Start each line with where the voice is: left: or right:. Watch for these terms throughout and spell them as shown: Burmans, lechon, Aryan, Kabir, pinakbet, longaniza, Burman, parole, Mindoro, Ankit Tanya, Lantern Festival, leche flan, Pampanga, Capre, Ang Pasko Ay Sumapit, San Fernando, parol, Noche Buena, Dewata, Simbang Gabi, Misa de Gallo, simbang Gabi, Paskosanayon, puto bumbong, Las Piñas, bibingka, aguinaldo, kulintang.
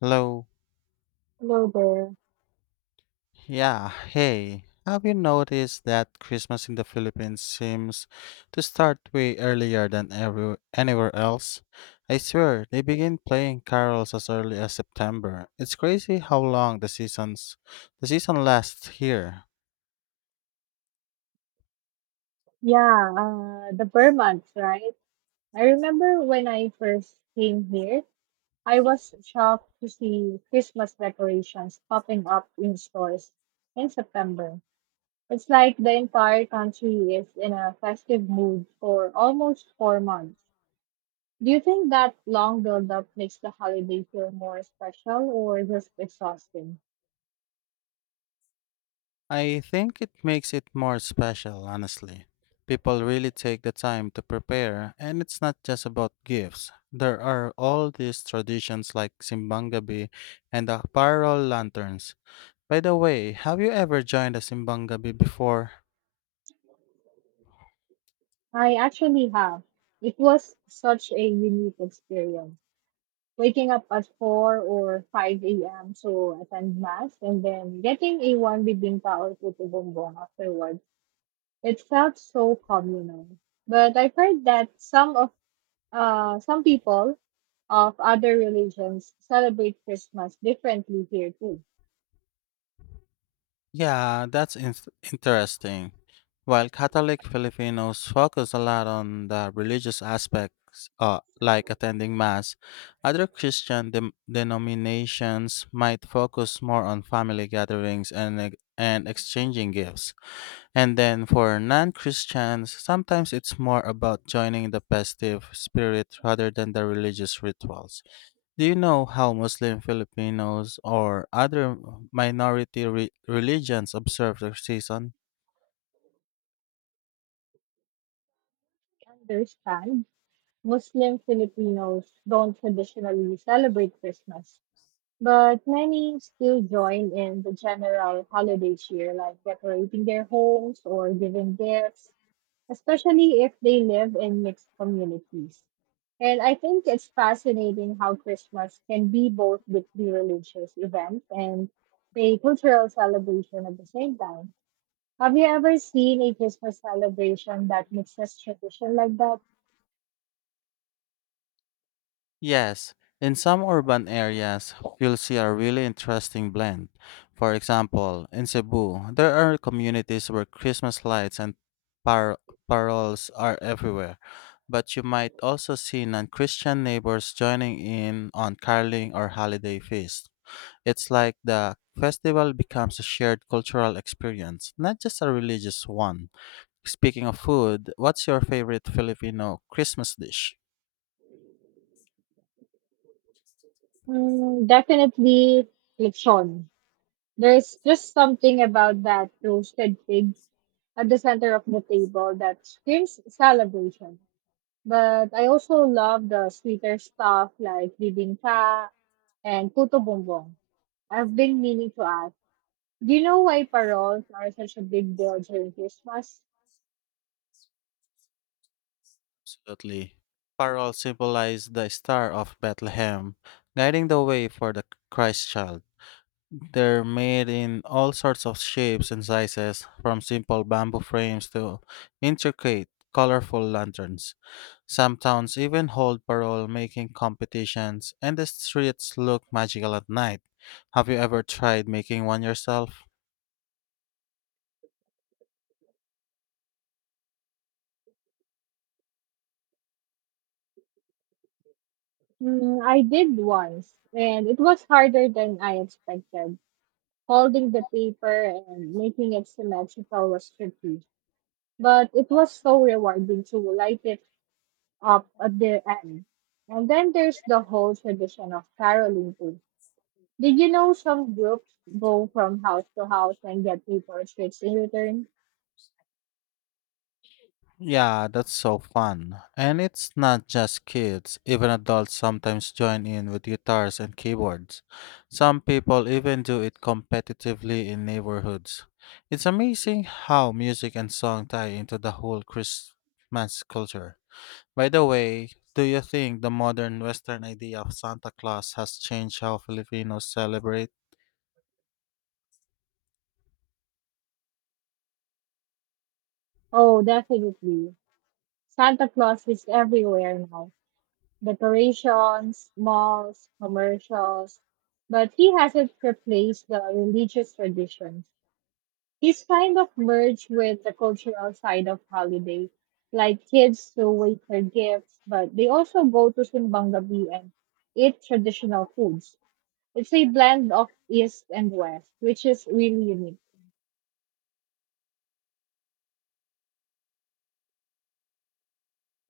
left: Hello.
right: Hello there.
left: Yeah, hey. Have you noticed that Christmas in the Philippines seems to start way earlier than anywhere else? I swear, they begin playing carols as early as September. It's crazy how long the seasons the season lasts here.
right: Yeah, the Burmans, right? I remember when I first came here, I was shocked to see Christmas decorations popping up in stores in September. It's like the entire country is in a festive mood for almost 4 months. Do you think that long build-up makes the holiday feel more special or just exhausting?
left: I think it makes it more special, honestly. People really take the time to prepare, and it's not just about gifts. There are all these traditions like simbang Gabi and the parol lanterns. By the way, have you ever joined a simbang Gabi before?
right: I actually have. It was such a unique experience, waking up at 4 or 5 a.m. to attend mass and then getting a one bibingka or puto bumbong afterwards. It felt so communal. But I've heard that some people of other religions celebrate Christmas differently here too.
left: Yeah, interesting. While Catholic Filipinos focus a lot on the religious aspects, like attending Mass, other Christian denominations might focus more on family gatherings and exchanging gifts. And then for non Christians, sometimes it's more about joining the festive spirit rather than the religious rituals. Do you know how Muslim Filipinos or other minority religions observe their season?
right: I understand Muslim Filipinos don't traditionally celebrate Christmas, but many still join in the general holiday cheer, like decorating their homes or giving gifts, especially if they live in mixed communities. And I think it's fascinating how Christmas can be both deeply religious event and a cultural celebration at the same time. Have you ever seen a Christmas celebration that mixes tradition like that?
left: Yes, in some urban areas, you'll see a really interesting blend. For example, in Cebu, there are communities where Christmas lights and par- parols are everywhere, but you might also see non Christian neighbors joining in on caroling or holiday feasts. It's like the festival becomes a shared cultural experience, not just a religious one. Speaking of food, what's your favorite Filipino Christmas dish?
right: Mm, definitely lechon. There's just something about that roasted pig at the center of the table that screams celebration. But I also love the sweeter stuff like bibingka and Puto Bumbong. I've been meaning to ask, do you know why paroles are such a big deal during Christmas?
left: Absolutely. Parol symbolized the star of Bethlehem, guiding the way for the Christ child. They're made in all sorts of shapes and sizes, from simple bamboo frames to intricate, colorful lanterns. Some towns even hold parole making competitions, and the streets look magical at night. Have you ever tried making one yourself?
right: Mm, I did once, and it was harder than I expected. Folding the paper and making it symmetrical was tricky, but it was so rewarding to light it up at the end. And then there's the whole tradition of caroling too. Did you know some groups go from house to house and get paper streets in return?
left: Yeah, that's so fun. And it's not just kids, even adults sometimes join in with guitars and keyboards. Some people even do it competitively in neighborhoods. It's amazing how music and song tie into the whole Christmas culture. By the way, do you think the modern Western idea of Santa Claus has changed how Filipinos celebrate?
right: Oh, definitely. Santa Claus is everywhere now. Decorations, malls, commercials. But he hasn't replaced the religious traditions. He's kind of merged with the cultural side of holiday, like kids who wait for gifts, but they also go to Simbang Gabi and eat traditional foods. It's a blend of East and West, which is really unique.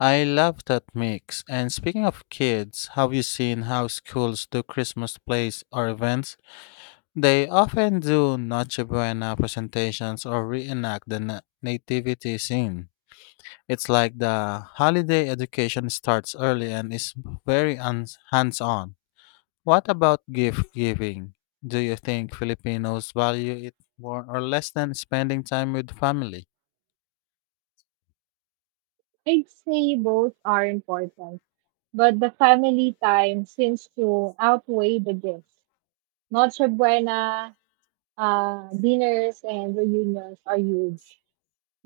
left: I love that mix. And speaking of kids, have you seen how schools do Christmas plays or events? They often do Noche Buena presentations or reenact the nativity scene. It's like the holiday education starts early and is very hands on. What about gift giving? Do you think Filipinos value it more or less than spending time with family?
right: I'd say both are important, but the family time seems to outweigh the gifts. Noche Buena dinners and reunions are huge.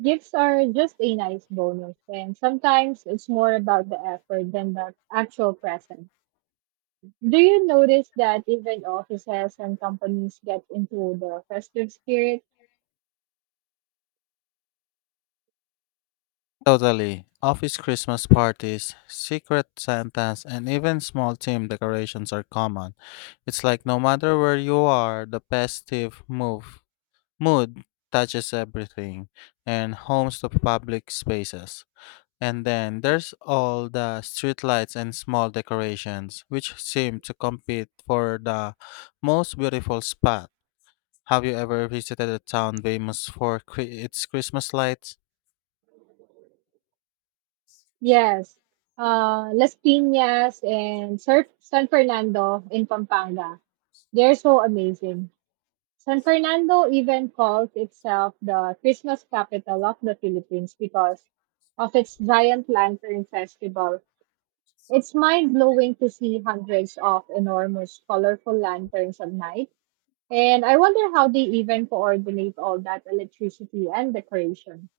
right: Gifts are just a nice bonus, and sometimes it's more about the effort than the actual present. Do you notice that even offices and companies get into the festive spirit?
left: Totally. Office Christmas parties, secret Santas, and even small team decorations are common. It's like no matter where you are, the festive move mood touches everything and homes to public spaces. And then there's all the streetlights and small decorations, which seem to compete for the most beautiful spot. Have you ever visited a town famous for its Christmas lights?
right: Yes, Las Piñas and Sir San Fernando in Pampanga. They're so amazing. San Fernando even calls itself the Christmas capital of the Philippines because of its giant lantern festival. It's mind blowing to see hundreds of enormous, colorful lanterns at night. And I wonder how they even coordinate all that electricity and decoration.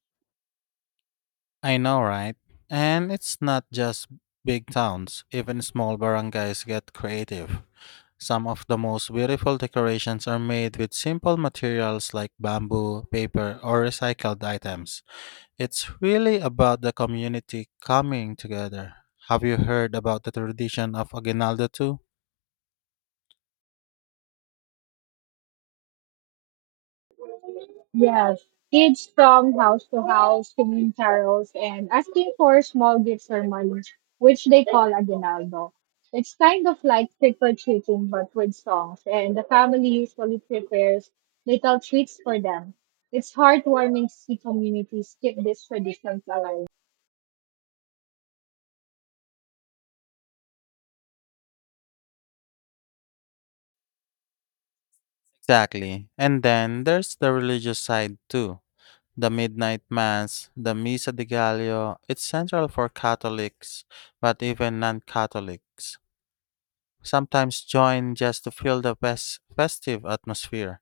left: I know, right? And it's not just big towns, even small barangays get creative. Some of the most beautiful decorations are made with simple materials like bamboo, paper, or recycled items. It's really about the community coming together. Have you heard about the tradition of Aguinaldo too?
right: Yes, kids from house to house singing carols and asking for small gifts or money, which they call aguinaldo. It's kind of like trick or treating, but with songs, and the family usually prepares little treats for them. It's heartwarming to see communities keep these traditions alive.
left: Exactly. And then there's the religious side too. The midnight mass, the Misa de Gallo, it's central for Catholics, but even non Catholics sometimes join just to feel the festive atmosphere.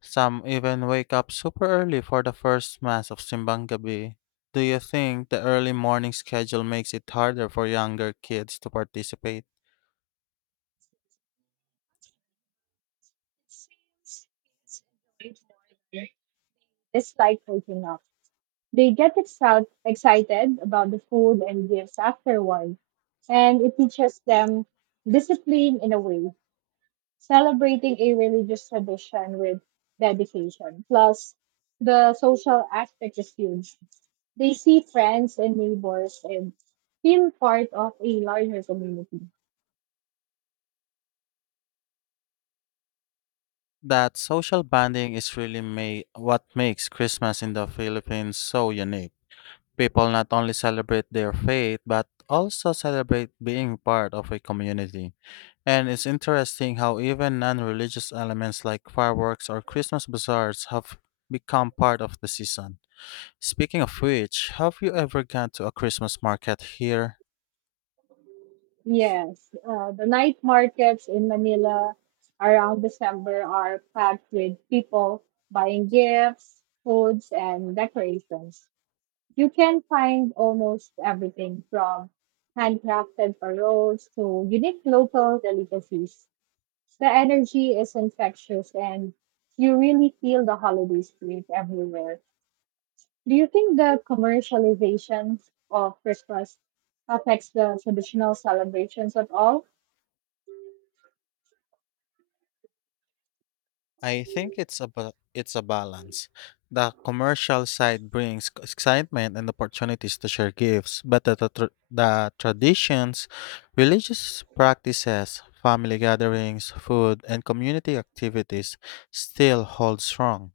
left: Some even wake up super early for the first mass of Simbang Gabi. Do you think the early morning schedule makes it harder for younger kids to participate?
right: It's like waking up. They get excited about the food and gifts afterward, and it teaches them discipline in a way, celebrating a religious tradition with dedication. Plus, the social aspect is huge. They see friends and neighbors and feel part of a larger community.
left: That social bonding is really what makes Christmas in the Philippines so unique. People not only celebrate their faith but also celebrate being part of a community. And it's interesting how even non-religious elements like fireworks or Christmas bazaars have become part of the season. Speaking of which, have you ever gone to a Christmas market here?
right: Yes, the night markets in Manila around December are packed with people buying gifts, foods, and decorations. You can find almost everything from handcrafted paroles to unique local delicacies. The energy is infectious and you really feel the holiday spirit everywhere. Do you think the commercialization of Christmas affects the traditional celebrations at all?
left: I think it's a ba- It's a balance. The commercial side brings excitement and opportunities to share gifts, but the traditions, religious practices, family gatherings, food, and community activities still hold strong.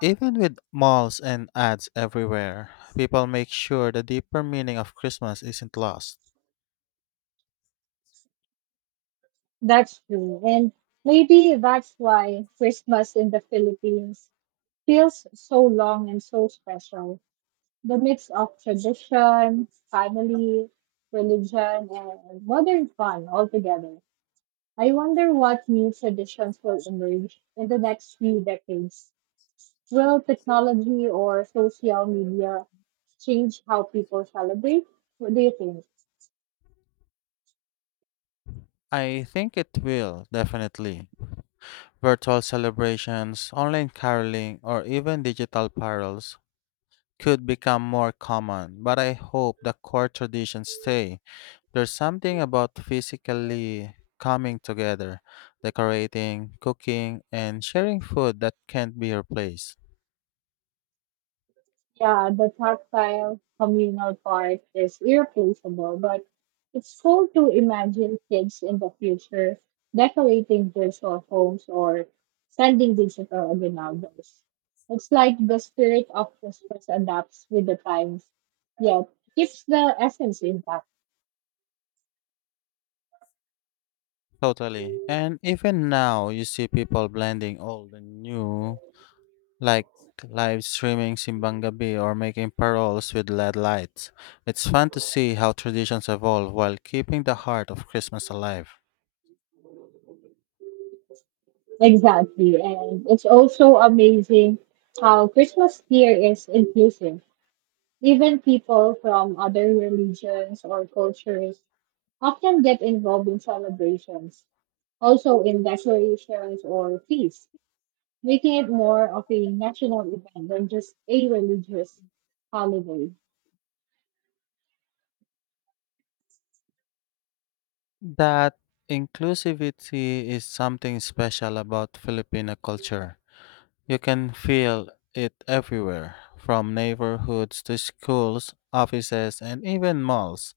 left: Even with malls and ads everywhere, people make sure the deeper meaning of Christmas isn't lost.
right: That's true. And maybe that's why Christmas in the Philippines feels so long and so special. The mix of tradition, family, religion, and modern fun all together. I wonder what new traditions will emerge in the next few decades. Will technology or social media change how people celebrate? What do you think?
left: I think it will, definitely. Virtual celebrations, online caroling, or even digital parols could become more common, but I hope the core traditions stay. There's something about physically coming together, decorating, cooking, and sharing food that can't be replaced.
right: Yeah, the tactile communal part is irreplaceable, but it's cool to imagine kids in the future decorating virtual homes or sending digital ordinals. It's like the spirit of Christmas adapts with the times, yet keeps the essence intact.
left: Totally. And even now, you see people blending old and new like live streaming simbang gabi or making paroles with LED lights. It's fun to see how traditions evolve while keeping the heart of Christmas alive.
right: Exactly, and it's also amazing how Christmas here is inclusive. Even people from other religions or cultures often get involved in celebrations, also in decorations or feasts, making it more of a national event than just a religious holiday.
left: That inclusivity is something special about Filipino culture. You can feel it everywhere, from neighborhoods to schools, offices, and even malls.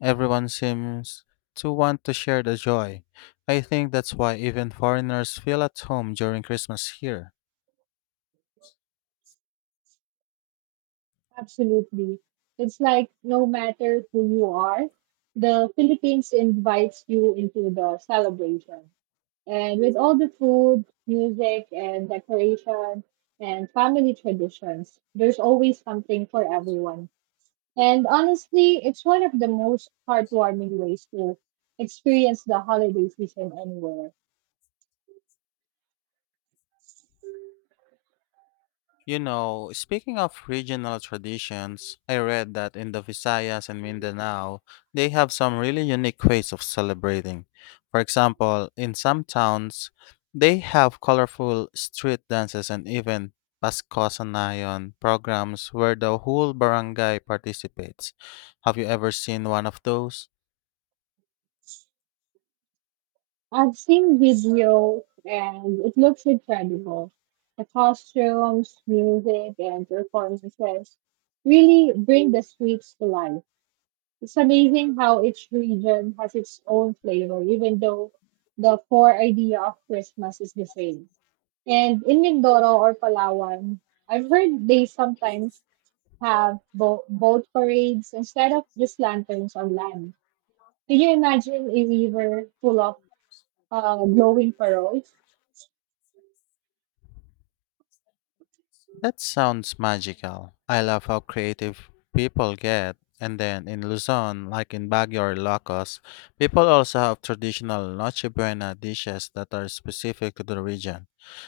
left: Everyone seems to want to share the joy. I think that's why even foreigners feel at home during Christmas here.
right: Absolutely. It's like no matter who you are, the Philippines invites you into the celebration. And with all the food, music, and decoration and family traditions, there's always something for everyone. And honestly, it's one of the most heartwarming ways to experience the holiday season anywhere.
left: You know, speaking of regional traditions, I read that in the Visayas and Mindanao, they have some really unique ways of celebrating. For example, in some towns, they have colorful street dances and even Paskosanayon programs where the whole barangay participates. Have you ever seen one of those?
right: I've seen video and it looks incredible. The costumes, music, and performances really bring the streets to life. It's amazing how each region has its own flavor, even though the core idea of Christmas is the same. And in Mindoro or Palawan, I've heard they sometimes have boat parades instead of just lanterns on land. Can you imagine a river full of glowing pearls?
left: That sounds magical. I love how creative people get. And then in Luzon, like in Baguio or Locos, people also have traditional Noche Buena dishes that are specific to the region.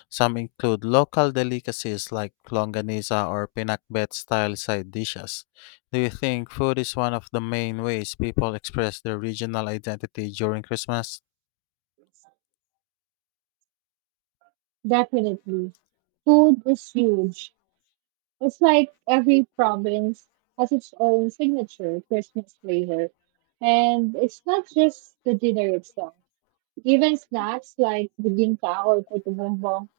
left: Some include local delicacies like longaniza or pinakbet style side dishes. Do you think food is one of the main ways people express their regional identity during Christmas?
right: Definitely. Food is huge. It's like every province has its own signature Christmas flavor. And it's not just the dinner itself. Even snacks like the ginka or puto bumbong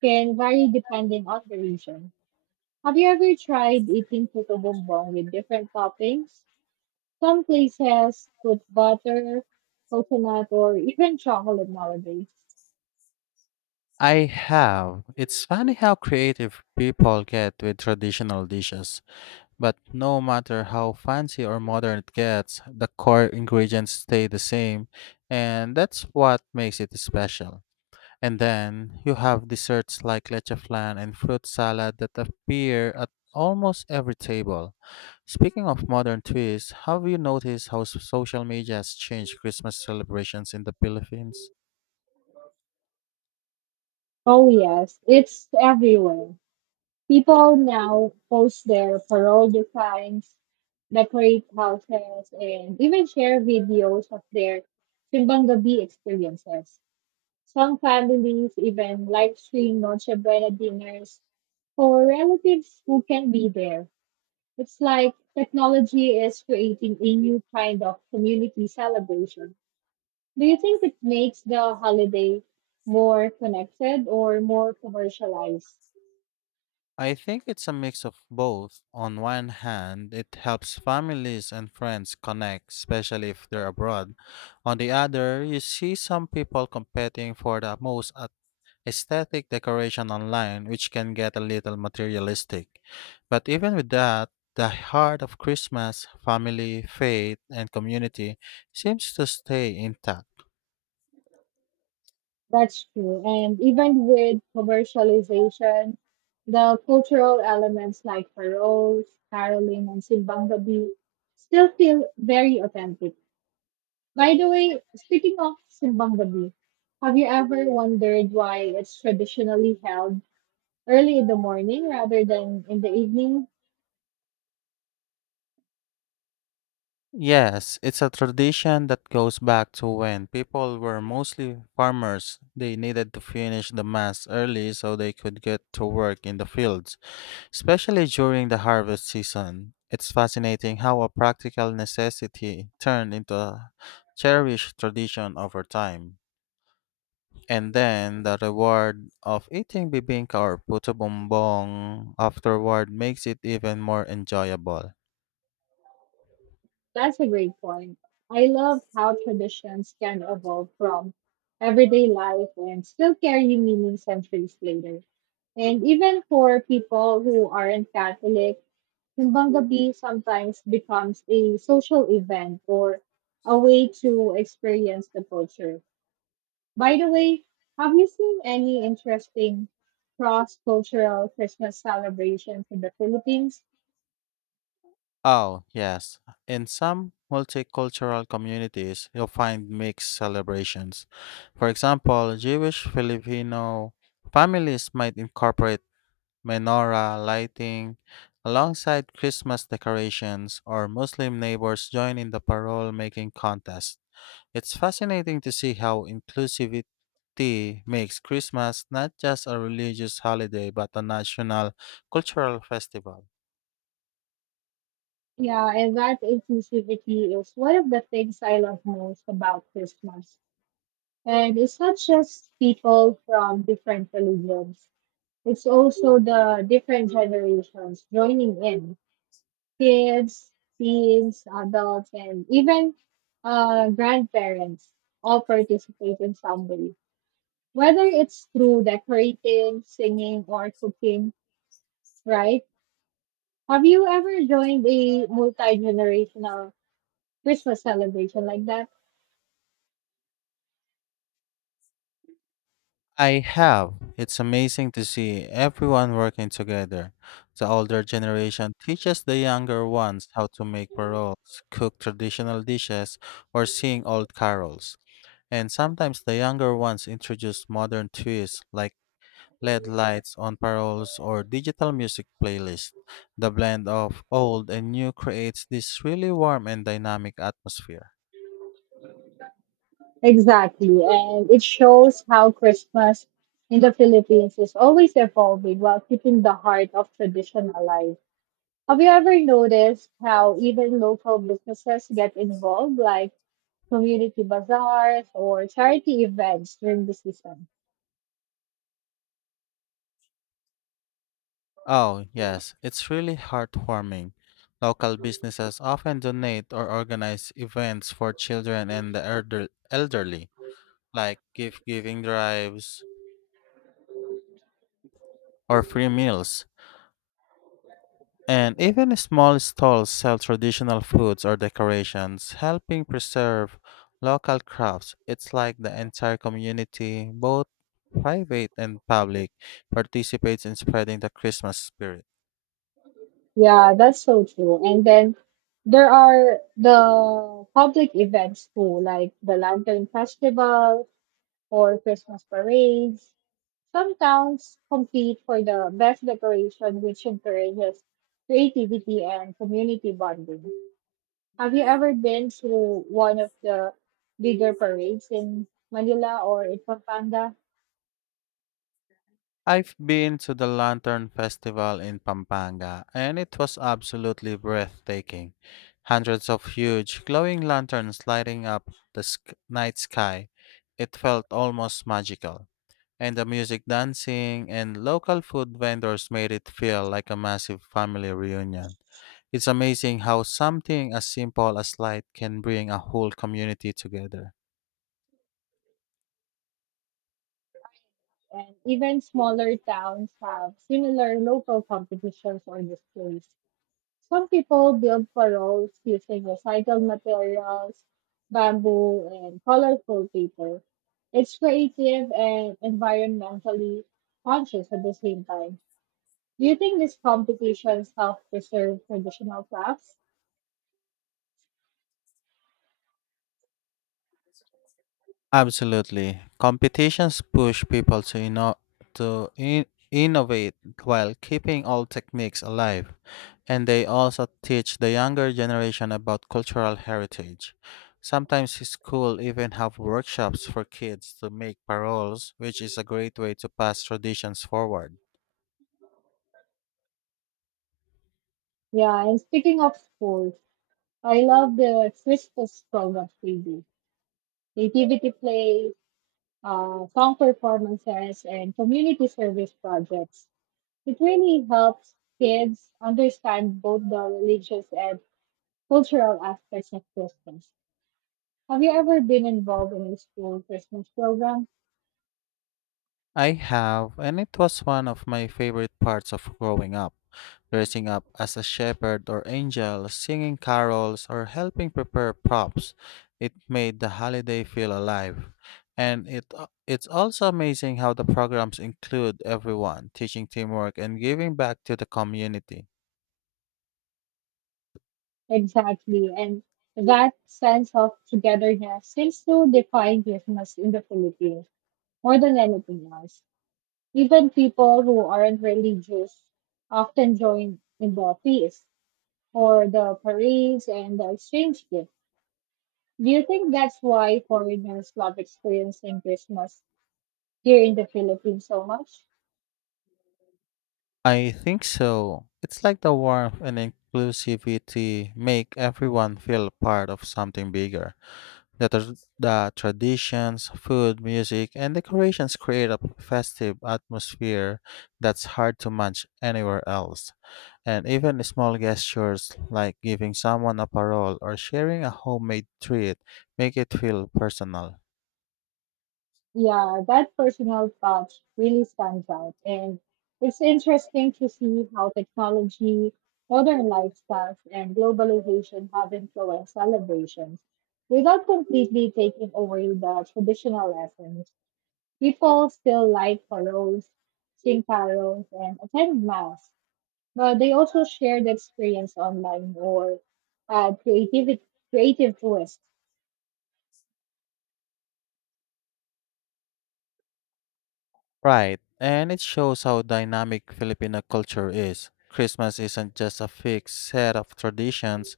right: can vary depending on the region. Have you ever tried eating puto bumbong with different toppings? Some places put butter, coconut, or even chocolate nowadays.
left: I have. It's funny how creative people get with traditional dishes. But no matter how fancy or modern it gets, the core ingredients stay the same, and that's what makes it special. And then you have desserts like leche flan and fruit salad that appear at almost every table. Speaking of modern twists, have you noticed how social media has changed Christmas celebrations in the Philippines?
right: Oh yes, it's everywhere. People now post their parole designs, decorate houses, and even share videos of their Simbang Gabi experiences. Some families even live stream Noche Buena dinners for relatives who can be there. It's like technology is creating a new kind of community celebration. Do you think it makes the holiday more connected or more commercialized?
left: I think it's a mix of both. On one hand, it helps families and friends connect, especially if they're abroad. On the other, you see some people competing for the most aesthetic decoration online, which can get a little materialistic. But even with that, the heart of Christmas, family, faith, and community seems to stay intact.
right: That's true. And even with commercialization, the cultural elements like carols, caroling, and simbang gabi still feel very authentic. By the way, speaking of simbang gabi, have you ever wondered why it's traditionally held early in the morning rather than in the evening?
left: Yes, it's a tradition that goes back to when people were mostly farmers. They needed to finish the mass early so they could get to work in the fields, especially during the harvest season. It's fascinating how a practical necessity turned into a cherished tradition over time. And then the reward of eating bibingka or puto bumbong afterward makes it even more enjoyable.
right: That's a great point. I love how traditions can evolve from everyday life and still carry meaning centuries later. And even for people who aren't Catholic, Timbang Gabi sometimes becomes a social event or a way to experience the culture. By the way, have you seen any interesting cross cultural Christmas celebrations in the Philippines?
left: Oh, yes. In some multicultural communities, you'll find mixed celebrations. For example, Jewish Filipino families might incorporate menorah lighting alongside Christmas decorations, or Muslim neighbors join in the parole making contest. It's fascinating to see how inclusivity makes Christmas not just a religious holiday but a national cultural festival.
right: Yeah, and that inclusivity is one of the things I love most about Christmas. And it's not just people from different religions, it's also the different generations joining in, kids, teens, adults, and even grandparents all participate in some way, whether it's through decorating, singing, or cooking, right? Have you ever joined a multi generational Christmas celebration like that?
left: I have. It's amazing to see everyone working together. The older generation teaches the younger ones how to make paroles, cook traditional dishes, or sing old carols. And sometimes the younger ones introduce modern twists like LED lights on paroles or digital music playlists. The blend of old and new creates this really warm and dynamic atmosphere.
right: Exactly. And it shows how Christmas in the Philippines is always evolving while keeping the heart of tradition alive. Have you ever noticed how even local businesses get involved, like community bazaars or charity events during the season?
left: Oh, yes, it's really heartwarming. Local businesses often donate or organize events for children and the elderly, like gift giving drives or free meals. And even small stalls sell traditional foods or decorations, helping preserve local crafts. It's like the entire community, both private and public, participates in spreading the Christmas spirit.
right: Yeah, that's so true. And then there are the public events too, like the Lantern Festival, or Christmas parades. Some towns compete for the best decoration, which encourages creativity and community bonding. Have you ever been through one of the bigger parades in Manila or in Pampanga?
left: I've been to the Lantern Festival in Pampanga, and it was absolutely breathtaking. Hundreds of huge, glowing lanterns lighting up the night sky. It felt almost magical. And the music, dancing, and local food vendors made it feel like a massive family reunion. It's amazing how something as simple as light can bring a whole community together.
right: And even smaller towns have similar local competitions or displays. Some people build paroles using recycled materials, bamboo, and colorful paper. It's creative and environmentally conscious at the same time. Do you think these competitions help preserve traditional crafts?
left: Absolutely. Competitions push people to innovate while keeping old techniques alive, and they also teach the younger generation about cultural heritage. Sometimes schools even have workshops for kids to make paroles, which is a great way to pass traditions forward.
right: Yeah, and speaking of schools, I love the Christmas programs they do. Creativity play, song performances, and community service projects. It really helps kids understand both the religious and cultural aspects of Christmas. Have you ever been involved in a school Christmas program?
left: I have, and it was one of my favorite parts of growing up. Dressing up as a shepherd or angel, singing carols, or helping prepare props, it made the holiday feel alive. And it's also amazing how the programs include everyone, teaching teamwork and giving back to the community.
right: Exactly, and that sense of togetherness seems to define Christmas in the Philippines more than anything else. Even people who aren't religious often join in the feast or the parades and the exchange gift. Do you think that's why foreigners love experiencing Christmas here in the Philippines so much?
left: I think so. It's like the warmth and inclusivity make everyone feel part of something bigger. The the traditions, food, music, and decorations create a festive atmosphere that's hard to match anywhere else. And even small gestures like giving someone a parole or sharing a homemade treat make it feel personal.
right: Yeah, that personal touch really stands out. And it's interesting to see how technology, modern lifestyles, and globalization have influenced celebrations. Without completely taking away the traditional lessons, people still light paroles, sing carols, and attend mass. But they also share the experience online or add creative twists.
left: Right, and it shows how dynamic Filipino culture is. Christmas isn't just a fixed set of traditions.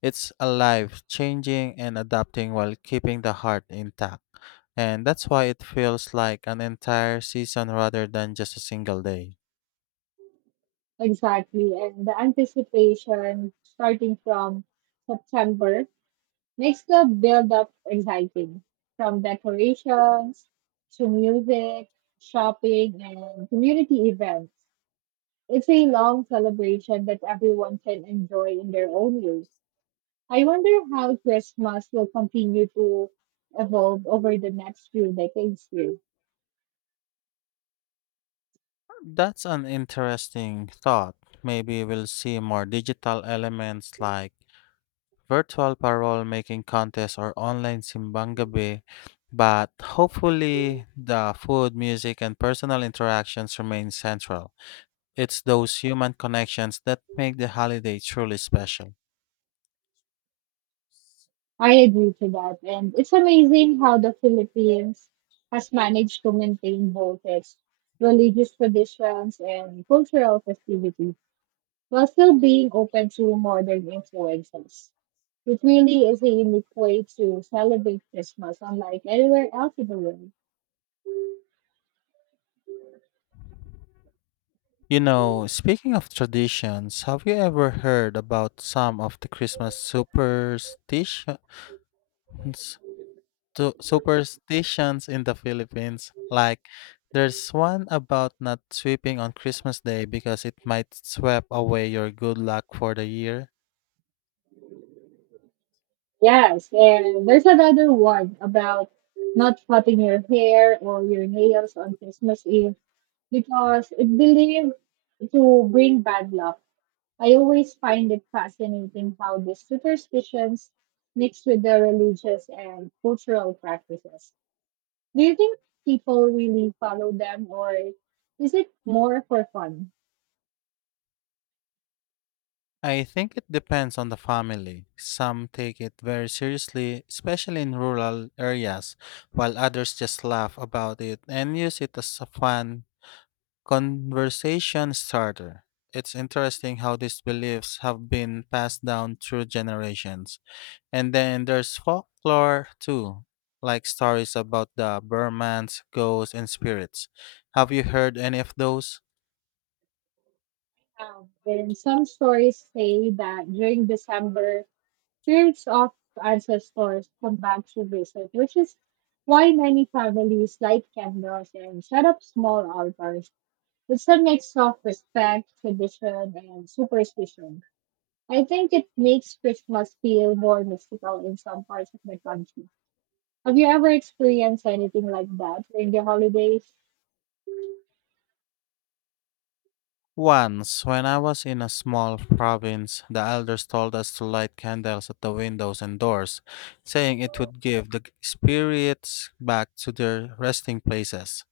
left: It's alive, changing and adapting while keeping the heart intact. And that's why it feels like an entire season rather than just a single day.
right: Exactly. And the anticipation starting from September makes the build up exciting. From decorations to music, shopping, and community events. It's a long celebration that everyone can enjoy in their own way. I wonder how Christmas will continue to evolve over the next few decades here.
left: That's an interesting thought. Maybe we'll see more digital elements like virtual parole making contests or online simbang gabi, but hopefully the food, music, and personal interactions remain central. It's those human connections that make the holiday truly special.
right: I agree to that. And it's amazing how the Philippines has managed to maintain both its religious traditions and cultural festivities while still being open to modern influences. It really is a unique way to celebrate Christmas, unlike anywhere else in the world.
left: You know, speaking of traditions, have you ever heard about some of the Christmas superstitions superstitions in the Philippines? Like there's one about not sweeping on Christmas Day because it might sweep away your good luck for the year.
right: Yes, and there's another one about not cutting your hair or your nails on Christmas Eve because it believed to bring bad luck. I always find it fascinating how these superstitions mix with their religious and cultural practices. Do you think people really follow them, or is it more for fun?
left: I think it depends on the family. Some take it very seriously, especially in rural areas, while others just laugh about it and use it as a fun conversation starter. It's interesting how these beliefs have been passed down through generations. And then there's folklore too, like stories about the Burmans, ghosts, and spirits. Have you heard any of those?
right: And some stories say that during December, spirits of ancestors come back to visit, which is why many families light candles and set up small altars. It's a mix of respect, tradition, and superstition. I think it makes Christmas feel more mystical in some parts of the country. Have you ever experienced anything like that during the holidays?
left: Once, when I was in a small province, the elders told us to light candles at the windows and doors, saying it would give the spirits back to their resting places.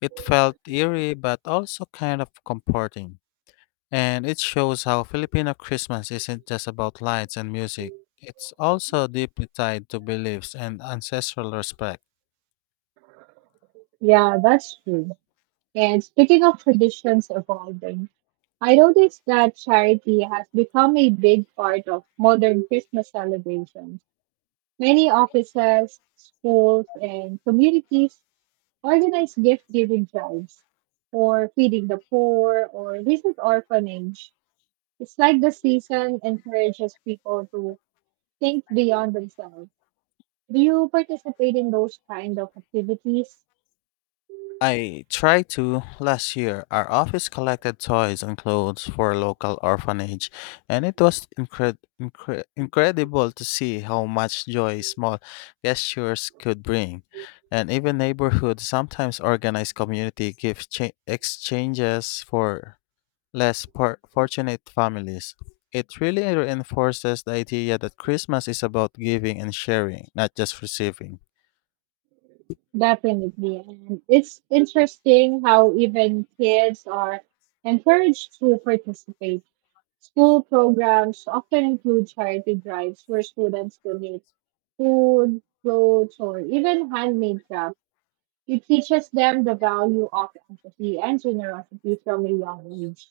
left: It felt eerie but also kind of comforting. And it shows how Filipino Christmas isn't just about lights and music. It's also deeply tied to beliefs and ancestral respect.
right: Yeah, that's true. And speaking of traditions evolving, I noticed that charity has become a big part of modern Christmas celebrations. Many offices, schools, and communities organize gift giving drives for feeding the poor or visit orphanage. It's like the season encourages people to think beyond themselves. Do you participate in those kind of activities?
left: I tried to last year. Our office collected toys and clothes for a local orphanage, and it was incredible to see how much joy small gestures could bring. And even neighborhoods sometimes organize community exchanges for less fortunate families. It really reinforces the idea that Christmas is about giving and sharing, not just receiving.
right: Definitely. And it's interesting how even kids are encouraged to participate. School programs often include charity drives where students donate food, clothes, or even handmade crafts. It teaches them the value of empathy and generosity from a young age.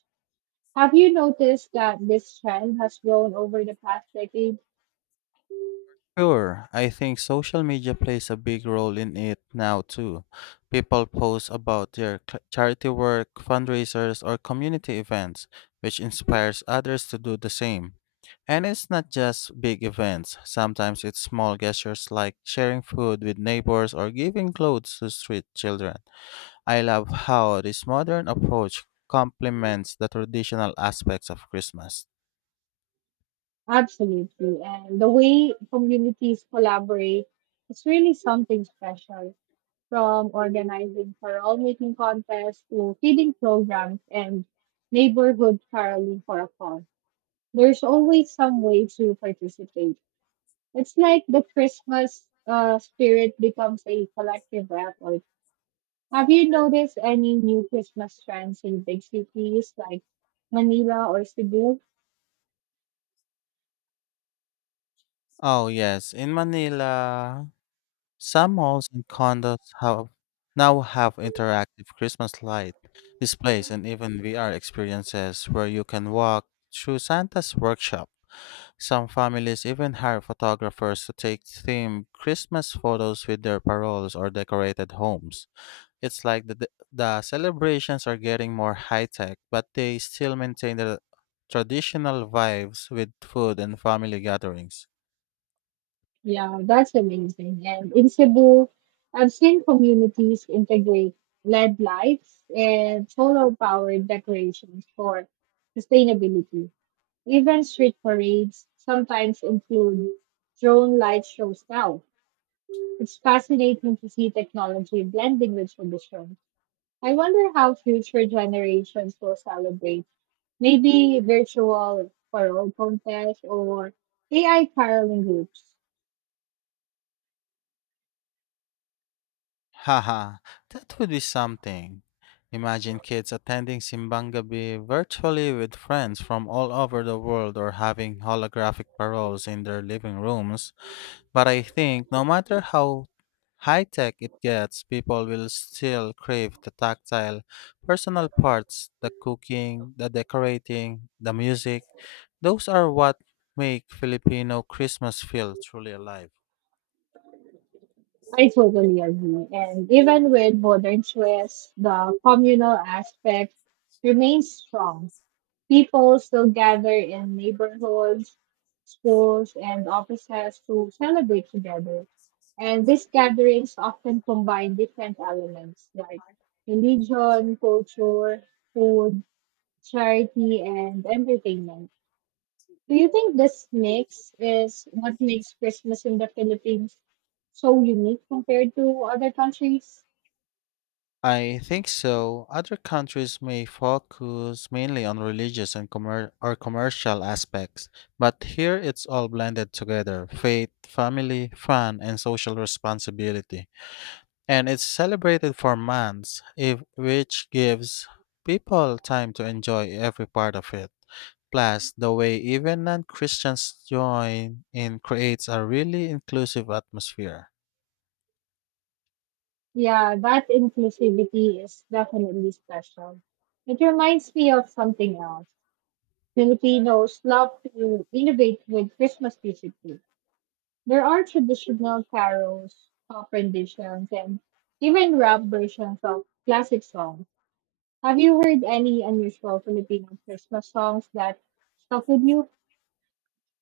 right: Have you noticed that this trend has grown over the past decade?
left: Sure, I think social media plays a big role in it now too. People post about their charity work, fundraisers, or community events, which inspires others to do the same. And it's not just big events, sometimes it's small gestures like sharing food with neighbors or giving clothes to street children. I love how this modern approach complements the traditional aspects of Christmas.
right: Absolutely. And the way communities collaborate is really something special, from organizing choral making contests to feeding programs and neighborhood caroling for a cause. There's always some way to participate. It's like the Christmas spirit becomes a collective effort. Have you noticed any new Christmas trends in big cities like Manila or Cebu?
left: Oh, yes, in Manila. Some malls and condos have now have interactive Christmas light displays and even VR experiences where you can walk through Santa's workshop. Some families even hire photographers to take themed Christmas photos with their paroles or decorated homes. It's like the celebrations are getting more high tech, but they still maintain the traditional vibes with food and family gatherings.
right: Yeah, that's amazing. And in Cebu, I've seen communities integrate LED lights and solar powered decorations for sustainability. Even street parades sometimes include drone light shows now. It's fascinating to see technology blending with tradition. I wonder how future generations will celebrate. Maybe virtual parole contest or AI caroling groups.
left: Haha, that would be something. Imagine kids attending Simbang Gabi virtually with friends from all over the world or having holographic paroles in their living rooms. But I think no matter how high tech it gets, people will still crave the tactile, personal parts, the cooking, the decorating, the music. Those are what make Filipino Christmas feel truly alive.
right: I totally agree. And even with modern twists, the communal aspect remains strong. People still gather in neighborhoods, schools, and offices to celebrate together. And these gatherings often combine different elements like religion, culture, food, charity, and entertainment. Do you think this mix is what makes Christmas in the Philippines so unique compared to other countries?
left: I think so. Other countries may focus mainly on religious or commercial aspects, but here it's all blended together faith, family, fun, and social responsibility. And it's celebrated for months, if, which gives people time to enjoy every part of it. Plus, the way even non Christians join in creates a really inclusive atmosphere.
right: Yeah, that inclusivity is definitely special. It reminds me of something else. Filipinos love to innovate with Christmas music too. There are traditional carols, pop renditions, and even rap versions of classic songs. Have you heard any unusual Filipino Christmas songs that stuck with you?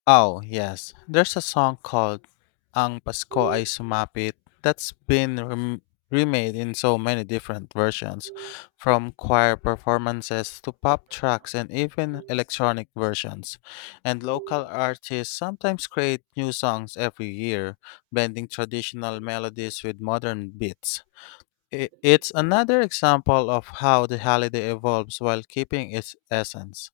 left: Oh, yes. There's a song called Ang Pasko Ay Sumapit that's been remade in so many different versions, from choir performances to pop tracks and even electronic versions. And local artists sometimes create new songs every year, blending traditional melodies with modern beats. It's another example of how the holiday evolves while keeping its essence.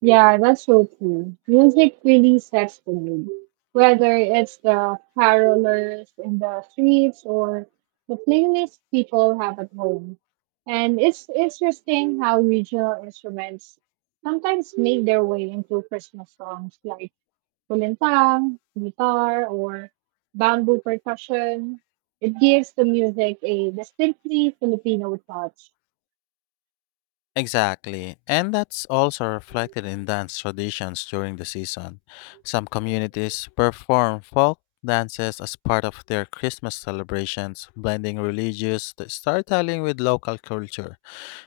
right: Yeah, that's so true. Music really sets the mood. Whether it's the carolers in the streets or the playlist people have at home. And it's interesting how regional instruments sometimes make their way into Christmas songs like kulintang, guitar, or bamboo percussion. It gives the music a distinctly Filipino touch.
left: Exactly. And that's also reflected in dance traditions during the season. Some communities perform folk dances as part of their Christmas celebrations, blending storytelling with local culture.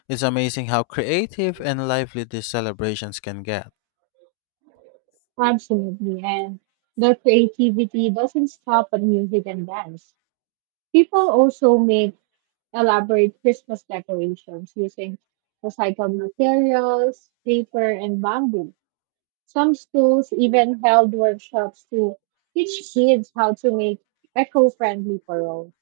left: It's amazing how creative and lively these celebrations can get.
right: Absolutely. And the creativity doesn't stop at music and dance. People also make elaborate Christmas decorations using recycled materials, paper, and bamboo. Some schools even held workshops to teach kids how to make eco-friendly paroles.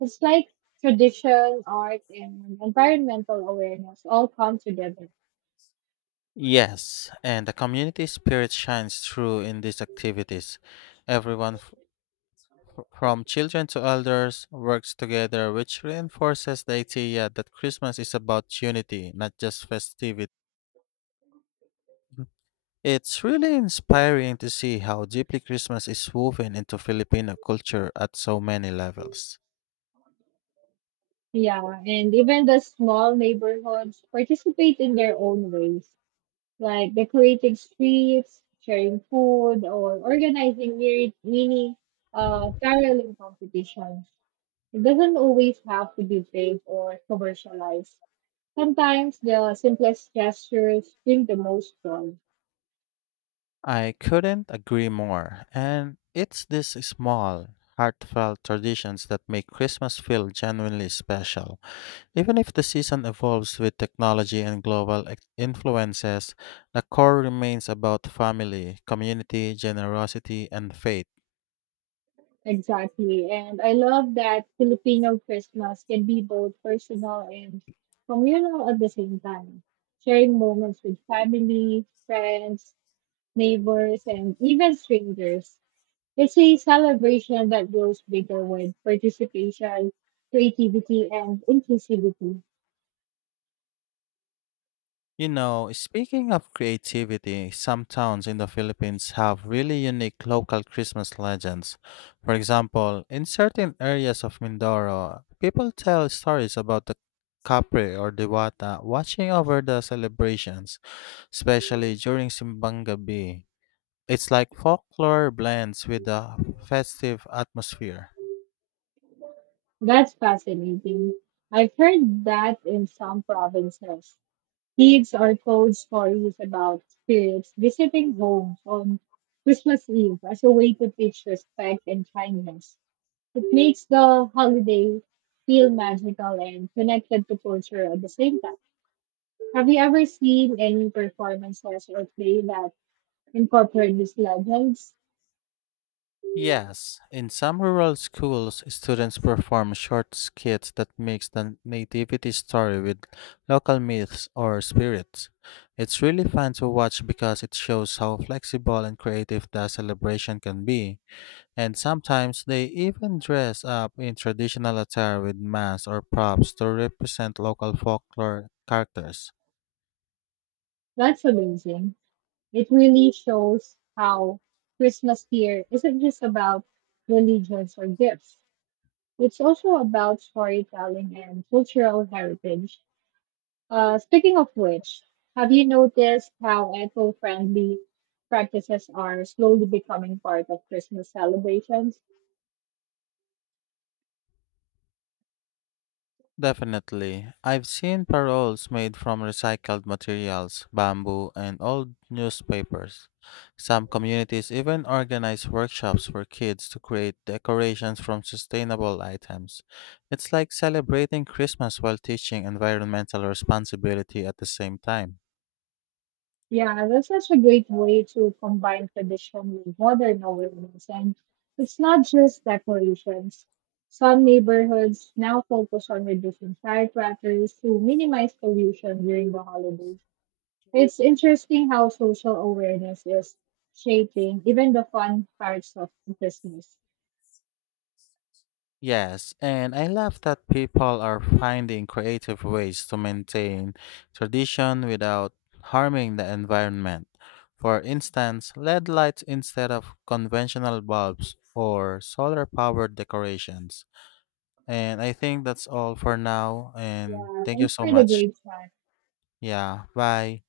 right: It's like tradition, art, and environmental awareness all come together.
left: Yes, and the community spirit shines through in these activities. Everyone from children to elders, works together, which reinforces the idea that Christmas is about unity, not just festivity. It's really inspiring to see how deeply Christmas is woven into Filipino culture at so many levels.
right: Yeah, and even the small neighborhoods participate in their own ways, like decorating streets, sharing food, or organizing mini caroling competitions. It doesn't always have to be big or commercialized. Sometimes the simplest gestures bring the most joy.
left: I couldn't agree more, and it's these small, heartfelt traditions that make Christmas feel genuinely special. Even if the season evolves with technology and influences, the core remains about family, community, generosity, and faith.
right: Exactly. And I love that Filipino Christmas can be both personal and communal at the same time, sharing moments with family, friends, neighbors, and even strangers. It's a celebration that grows bigger with participation, creativity, and inclusivity.
left: You know, speaking of creativity, some towns in the Philippines have really unique local Christmas legends. For example, in certain areas of Mindoro, people tell stories about the Capre or Dewata watching over the celebrations, especially during Simbang Gabi. It's like folklore blends with a festive atmosphere.
right: That's fascinating. I've heard that in some provinces. Eves are told stories about spirits visiting homes on Christmas Eve as a way to teach respect and kindness. It makes the holiday feel magical and connected to culture at the same time. Have you ever seen any performances or play that incorporate these legends?
left: Yes, in some rural schools, students perform short skits that mix the nativity story with local myths or spirits. It's really fun to watch because it shows how flexible and creative the celebration can be, and sometimes they even dress up in traditional attire with masks or props to represent local folklore characters.
right: That's amazing. It really shows how Christmas here isn't just about religions or gifts. It's also about storytelling and cultural heritage. Speaking of which, have you noticed how eco friendly practices are slowly becoming part of Christmas celebrations?
left: Definitely. I've seen paroles made from recycled materials, bamboo, and old newspapers. Some communities even organize workshops for kids to create decorations from sustainable items. It's like celebrating Christmas while teaching environmental responsibility at the same time.
right: Yeah, that's such a great way to combine tradition with modern awareness. And it's not just decorations. Some neighborhoods now focus on reducing firecrackers to minimize pollution during the holidays. It's interesting how social awareness is shaping even the fun parts of Christmas.
left: Yes, and I love that people are finding creative ways to maintain tradition without harming the environment. For instance, LED lights instead of conventional bulbs or solar powered decorations. And I think that's all for now. And
right: Yeah,
left: thank you
right: thanks
left: so
right: for the
left: much.
right: great time.
left: Yeah, bye.